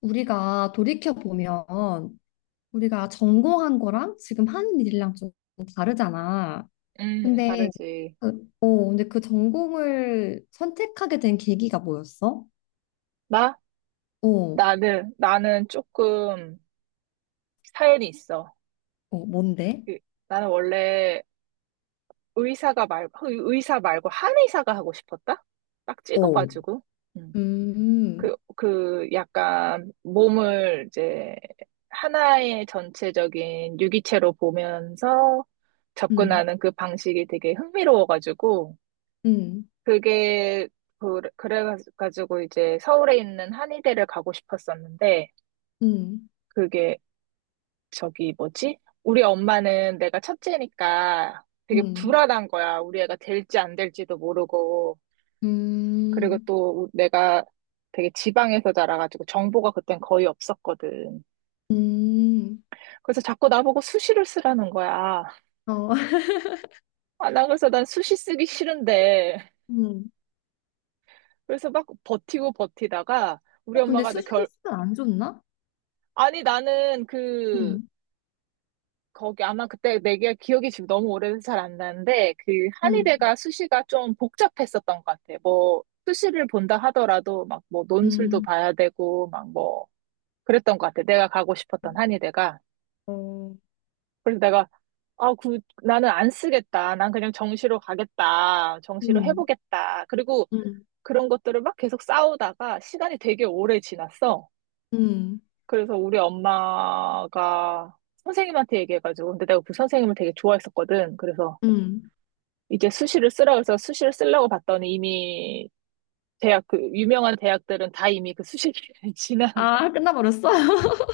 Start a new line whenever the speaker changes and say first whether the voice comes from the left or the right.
left: 우리가 돌이켜보면 우리가 전공한 거랑 지금 하는 일이랑 좀 다르잖아. 근데
right: 다르지.
left: 근데 그 전공을 선택하게 된 계기가 뭐였어?
right: 나?
left: 어,
right: 나는 조금 사연이 있어.
left: 어, 뭔데?
right: 그, 나는 원래 의사 말고 한의사가 하고 싶었다? 딱
left: 어,
right: 찍어가지고. 음. 그,
left: 음,
right: 그 약간 몸을 이제 하나의 전체적인 유기체로 보면서
left: 음,
right: 접근하는 그 방식이 되게 흥미로워가지고.
left: 음,
right: 그게, 그래가지고 이제 서울에 있는 한의대를 가고 싶었었는데,
left: 음,
right: 그게 저기 뭐지? 우리 엄마는 내가 첫째니까 되게
left: 음,
right: 불안한 거야. 우리 애가 될지 안 될지도 모르고.
left: 음,
right: 그리고
left: 음,
right: 또 내가 되게 지방에서 자라가지고 정보가 그땐 거의 없었거든.
left: 음,
right: 그래서 자꾸 나보고 수시를 쓰라는 거야.
left: 어,
right: 아, 나 그래서 난 수시 쓰기 싫은데.
left: 음.
right: 그래서 막 버티고 버티다가 우리
left: 어, 근데
right: 엄마가 내 결.
left: 수술 안 좋나?
right: 아니 나는 그
left: 음,
right: 거기 아마 그때 내가 기억이 지금 너무 오래돼서 잘 안 나는데 그
left: 음,
right: 한의대가 수시가 좀 복잡했었던 것 같아. 뭐 수시를 본다 하더라도 막 뭐 논술도
left: 음,
right: 봐야 되고 막 뭐 그랬던 것 같아. 내가 가고 싶었던 한의대가.
left: 어,
right: 그래서 내가 아, 그 나는 안 쓰겠다. 난 그냥 정시로 가겠다. 정시로
left: 음,
right: 해보겠다. 그리고
left: 음,
right: 그런 것들을 막 계속 싸우다가 시간이 되게 오래 지났어.
left: 음,
right: 그래서 우리 엄마가 선생님한테 얘기해가지고 근데 내가 그 선생님을 되게 좋아했었거든. 그래서
left: 음.
right: 이제 수시를 쓰라고 해서 수시를 쓰려고 봤더니 이미 대학 그 유명한 대학들은 다 이미 그 수시 기간이 지난 거야.
left: 아, 끝나버렸어?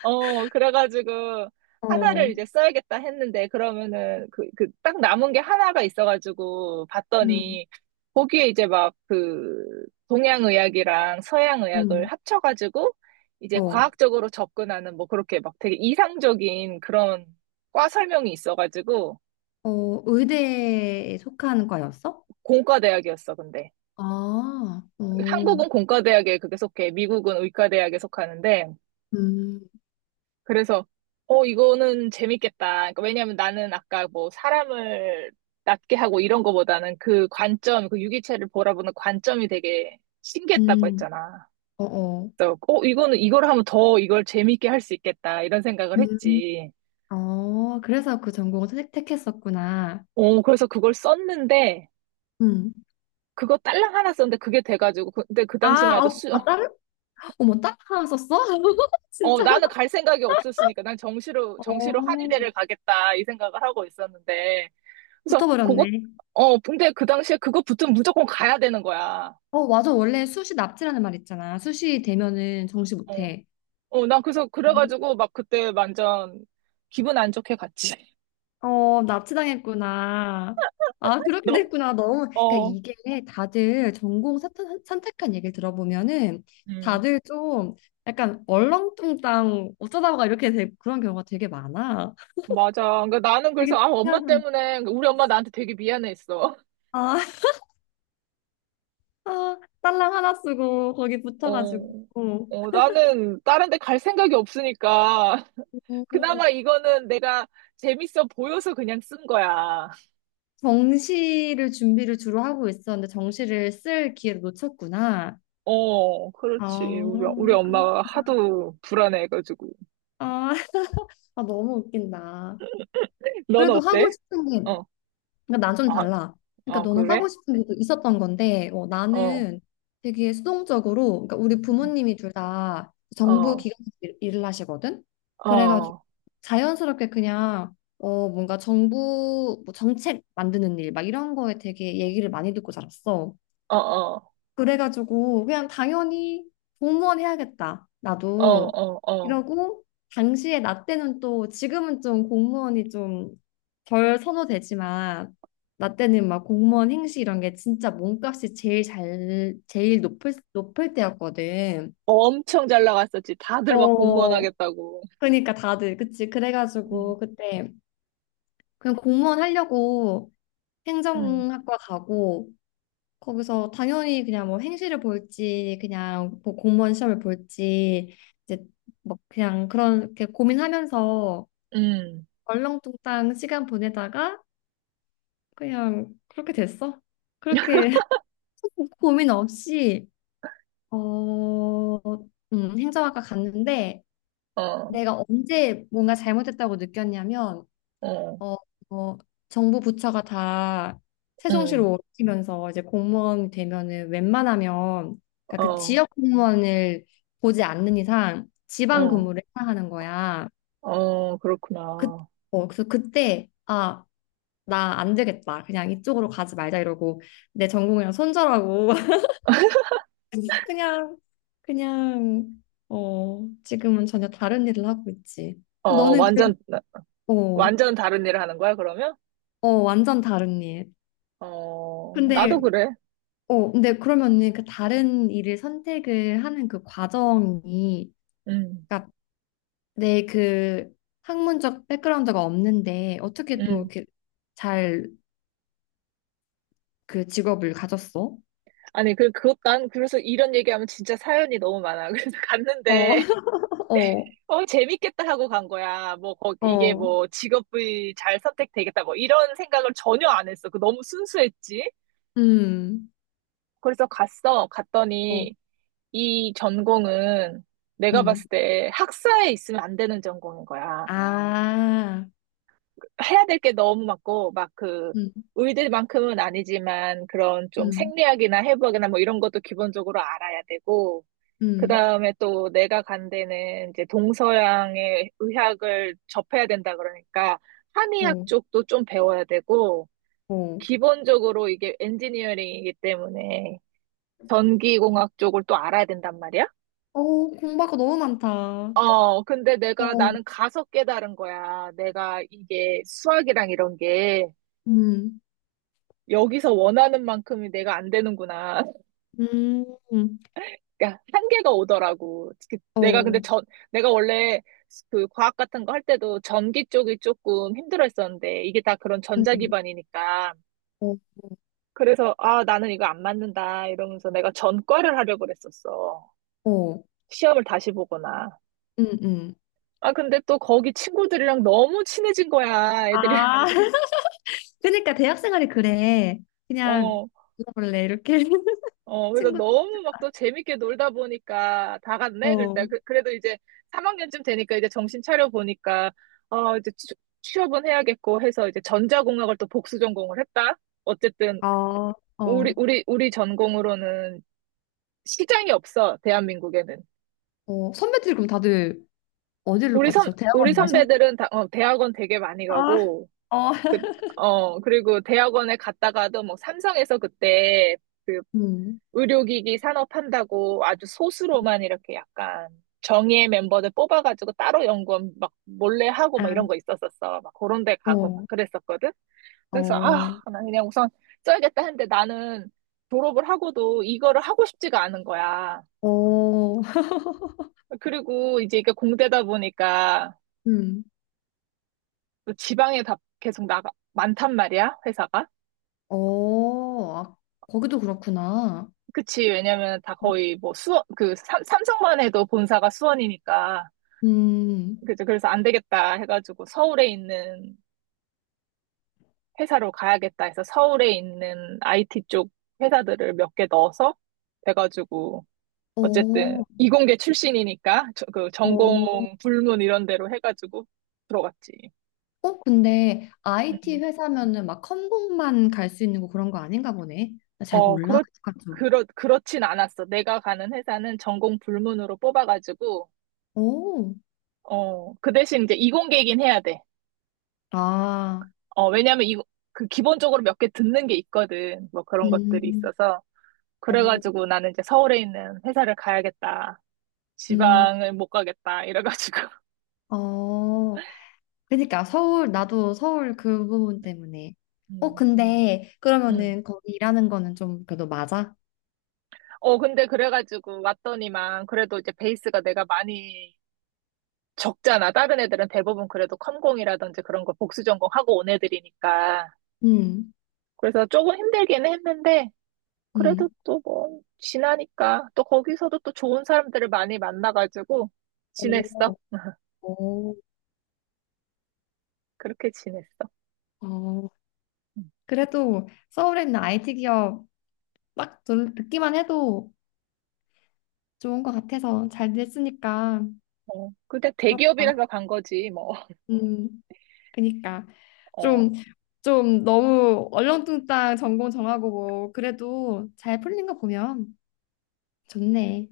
right: 어, 그래가지고 하나를
left: 어,
right: 이제 써야겠다 했는데 그러면은 그 딱 남은 게 하나가 있어가지고
left: 음,
right: 봤더니 거기에 이제 막 그 동양의학이랑 서양의학을
left: 음.
right: 합쳐가지고 이제
left: 어,
right: 과학적으로 접근하는 뭐 그렇게 막 되게 이상적인 그런 과 설명이 있어가지고
left: 어, 의대에 속하는 과였어?
right: 공과대학이었어. 근데
left: 아, 어,
right: 한국은 공과대학에 그게 속해, 미국은 의과대학에 속하는데,
left: 음,
right: 그래서, 이거는 재밌겠다. 그러니까 왜냐면 나는 아까 뭐 사람을 낫게 하고 이런 거보다는 그 관점, 그 유기체를 바라보는 관점이 되게 신기했다고
left: 음,
right: 했잖아.
left: 어, 어.
right: 그래서, 이걸 하면 더 이걸 재밌게 할 수 있겠다. 이런 생각을
left: 음,
right: 했지.
left: 어, 그래서 그 전공을 택했었구나.
right: 그래서 그걸 썼는데,
left: 음.
right: 그거 딸랑 하나 썼는데 그게 돼가지고, 근데 그 당시만
left: 아,
right: 해도
left: 어,
right: 수.
left: 아, 다른, 어머, 다른 하나 썼어?
right: 어,
left: 진짜.
right: 나는 갈 생각이 없었으니까 난 정시로
left: 어,
right: 한의대를 가겠다 이 생각을 하고 있었는데. 그래서 그거.
left: 붙어버렸네.
right: 어, 근데 그 당시에 그거 붙으면 무조건 가야 되는 거야.
left: 어, 맞아. 원래 수시 납치라는 말 있잖아. 수시 되면은 정시
right: 어,
left: 못해.
right: 어, 난 그래서 그래가지고 막 그때 완전 기분 안 좋게 갔지.
left: 어, 납치당했구나. 아, 그렇게
right: 너.
left: 됐구나. 너무, 그러니까
right: 어,
left: 이게 다들 선택한 얘기를 들어보면은
right: 음,
left: 다들 좀 약간 얼렁뚱땅 어쩌다가 이렇게 된 그런 경우가 되게 많아.
right: 맞아. 그러니까 나는 그래서
left: 되게
right: 아, 엄마
left: 신기한,
right: 때문에 우리 엄마 나한테 되게 미안했어.
left: 아, 아, 딸랑 하나 쓰고 거기 붙어가지고.
right: 어, 어, 나는 다른 데 갈 생각이 없으니까
left: 오,
right: 그나마 이거는 내가 재밌어 보여서 그냥 쓴 거야.
left: 정시를 준비를 주로 하고 있었는데 정시를 쓸 기회를 놓쳤구나.
right: 어, 그렇지. 우리
left: 아,
right: 엄마가
left: 그렇구나.
right: 하도 불안해가지고.
left: 아, 아, 너무 웃긴다.
right: 넌
left: 그래도 하고
right: 어때?
left: 싶은 게
right: 어,
left: 그러니까 난 좀
right: 아,
left: 달라. 그러니까
right: 아,
left: 너는 하고
right: 그래?
left: 어, 싶은 것도 있었던 건데, 어,
right: 어,
left: 나는 되게 수동적으로, 그러니까 우리 부모님이 둘 다 정부
right: 어,
left: 기관에서 일을 하시거든.
right: 어,
left: 그래가지고
right: 어,
left: 자연스럽게 그냥 어 뭔가 정부 뭐 정책 만드는 일 막 이런 거에 되게 얘기를 많이 듣고 자랐어.
right: 어, 어,
left: 그래가지고 그냥 당연히 공무원 해야겠다.
right: 어,
left: 나도
right: 어. 어,
left: 이러고 당시에 나 때는 또 지금은 좀 공무원이 좀 덜 선호되지만 나 때는 막 공무원 행시 이런 게 진짜 몸값이 제일 높을 때였거든.
right: 엄청 잘 나갔었지. 다들 막 공무원
left: 어.
right: 하겠다고.
left: 그러니까 다들 그치
right: 응,
left: 그래가지고 그때 그냥 공무원 하려고
right: 응,
left: 행정학과 가고 거기서 당연히 그냥 뭐 행시를 볼지 그냥 뭐 공무원 시험을 볼지 이제 뭐 그냥 그런 이렇게 고민하면서
right: 응,
left: 얼렁뚱땅 시간 보내다가 그냥 그렇게 됐어. 그렇게 고민 없이 어, 행정학과 갔는데
right: 어,
left: 내가 언제 뭔가 잘못했다고 느꼈냐면
right: 어,
left: 어, 어, 정부 부처가 다
right: 응,
left: 세종시로 옮기면서 이제 공무원 되면은 웬만하면 그러니까 그
right: 어,
left: 지역 공무원을 보지 않는 이상 지방
right: 어,
left: 근무를 해야 하는 거야.
right: 어,
left: 그,
right: 그렇구나.
left: 어, 그래서 그때 아, 나 안 되겠다. 그냥 이쪽으로 가지 말자 이러고 내 전공이랑 손절하고 그냥 그냥 어, 지금은 전혀 다른 일을 하고 있지.
right: 어,
left: 너는 그,
right: 완전,
left: 어,
right: 완전 다른 일을 하는 거야, 그러면?
left: 어, 완전 다른 일.
right: 어, 나도
left: 근데
right: 그래.
left: 근데 그러면은 그 다른 일을 선택을 하는 그 과정이,
right: 응,
left: 그러니까 내 그 학문적 백그라운드가 없는데 어떻게 또
right: 응.
left: 이렇게 잘 그 직업을 가졌어?
right: 아니, 그것, 난 그래서 이런 얘기하면 진짜 사연이 너무 많아. 그래서
left: 어,
right: 갔는데, 어, 재밌겠다 하고 간 거야. 뭐,
left: 어,
right: 이게
left: 어,
right: 뭐, 직업이 잘 선택되겠다. 뭐, 이런 생각을 전혀 안 했어. 그 너무 순수했지?
left: 음,
right: 그래서 갔어.
left: 어,
right: 갔더니, 이 전공은 내가
left: 음,
right: 봤을 때 학사에 있으면 안 되는 전공인 거야.
left: 아,
right: 해야 될 게 너무 많고, 막 그.
left: 음,
right: 의대만큼은 아니지만, 그런 좀
left: 음,
right: 생리학이나 해부학이나 뭐 이런 것도 기본적으로 알아야 되고, 그
left: 음,
right: 다음에 또 내가 간 데는 이제 동서양의 의학을 접해야 된다 그러니까 한의학
left: 어,
right: 쪽도 좀 배워야 되고
left: 어,
right: 기본적으로 이게 엔지니어링이기 때문에 전기공학 쪽을 또 알아야 된단 말이야.
left: 어, 공부할 거 너무 많다.
right: 어, 근데 내가
left: 어,
right: 나는 가서 깨달은 거야. 내가 이게 수학이랑 이런 게
left: 음,
right: 여기서 원하는 만큼이 내가 안 되는구나.
left: 음,
right: 그러니까 한계가 오더라고. 내가 근데
left: 어,
right: 전. 내가 원래 그 과학 같은 거 할 때도 전기 쪽이 조금 힘들어 했었는데, 이게 다 그런 전자
left: 음,
right: 기반이니까.
left: 어,
right: 그래서, 아, 나는 이거 안 맞는다. 이러면서 내가 전과를 하려고 그랬었어.
left: 어,
right: 시험을 다시 보거나.
left: 음, 음.
right: 아, 근데 또 거기 친구들이랑 너무 친해진 거야, 애들이.
left: 아, 그러니까 대학 생활이 그래. 그냥
right: 어,
left: 놀아볼래 이렇게
right: 어, 그래서
left: 친구. 들
right: 너무 막 또 재밌게 놀다 보니까 다 갔네?
left: 어,
right: 그랬다. 그래도 이제 3학년쯤 되니까 이제 정신 차려 보니까, 어, 이제 취업은 해야겠고 해서 이제 전자공학을 또 복수 전공을 했다. 어쨌든,
left: 아,
right: 우리,
left: 어,
right: 우리, 우리 전공으로는 시장이 없어, 대한민국에는.
left: 어. 선배들 그럼 다들 어디로 빠지죠?
right: 우리
left: 대학원 가셔?
right: 선배들은 다, 대학원 되게 많이
left: 아,
right: 가고,
left: 어,
right: 그, 그리고 대학원에 갔다가도 뭐 삼성에서 그때 그
left: 음,
right: 의료기기 산업한다고 아주 소수로만 이렇게 약간 정예 멤버들 뽑아가지고 따로 연구원 막 몰래 하고
left: 아,
right: 막 이런 거 있었었어. 막 그런 데 가고 막
left: 어,
right: 그랬었거든. 그래서 아,
left: 어,
right: 나 그냥 우선 써야겠다 했는데 나는 졸업을 하고도 이거를 하고 싶지가 않은 거야.
left: 어,
right: 그리고 이제 이게 공대다 보니까
left: 음,
right: 또 지방에 다 계속 나가, 많단 말이야, 회사가.
left: 어, 아, 거기도 그렇구나.
right: 그치, 왜냐면 다 거의 뭐 수원, 삼성만 해도 본사가 수원이니까.
left: 음,
right: 그죠. 그래서 안 되겠다 해가지고 서울에 있는 회사로 가야겠다 해서 서울에 있는 IT 쪽 회사들을 몇 개 넣어서 돼가지고 어쨌든
left: 어,
right: 이공계 출신이니까 그
left: 어,
right: 전공 불문 이런 데로 해가지고 들어갔지.
left: 어, 근데 IT
right: 음.
left: 회사면은 막 컴공만 갈 수 있는 거 그런 거 아닌가 보네. 나 잘
right: 어,
left: 몰라.
right: 그렇진 않았어. 내가 가는 회사는 전공 불문으로 뽑아가지고
left: 오,
right: 어, 그 대신 이제 이공계긴 이 해야 돼.
left: 아,
right: 어, 왜냐면 그 기본적으로 몇 개 듣는 게 있거든. 뭐 그런 것들이
left: 음,
right: 있어서.
left: 어,
right: 그래가지고 나는 이제 서울에 있는 회사를 가야겠다.
left: 음,
right: 지방을 못 가겠다. 이래가지고.
left: 어, 그러니까 서울, 나도 서울 그 부분 때문에. 어,
right: 음,
left: 근데
right: 음,
left: 그러면은 거기 일하는 거는 좀 그래도 맞아?
right: 어, 근데 그래가지고 왔더니만 그래도 이제 베이스가 내가 많이 적잖아. 다른 애들은 대부분 그래도 컴공이라든지 그런 거 복수 전공하고 온 애들이니까.
left: 음,
right: 그래서 조금 힘들기는 했는데, 그래도
left: 음.
right: 또 뭐, 지나니까 또 거기서도 또 좋은 사람들을 많이 만나가지고 지냈어.
left: 오, 오,
right: 그렇게 지냈어.
left: 어.
right: 음.
left: 그래도 서울에 있는 IT 기업 듣기만 해도 좋은 것 같아서 잘 됐으니까
right: 어, 근데
left: 부럽다.
right: 대기업이라서 간 거지, 뭐.
left: 음. 그니까
right: 어.
left: 좀 좀 너무 얼렁뚱땅 전공 정하고 뭐 그래도 잘 풀린 거 보면 좋네.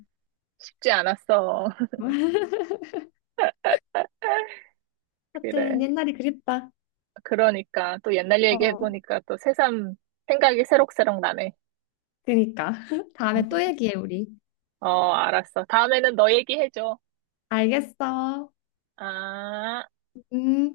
right: 쉽지 않았어.
left: 하여튼
right: 그래.
left: 옛날이 그립다.
right: 그러니까 또 옛날 얘기
left: 어.
right: 해보니까 또 새삼 생각이 새록새록 나네.
left: 그니까 다음에 또 얘기해 우리.
right: 어, 알았어. 다음에는 너 얘기해줘.
left: 알겠어.
right: 아.
left: 음.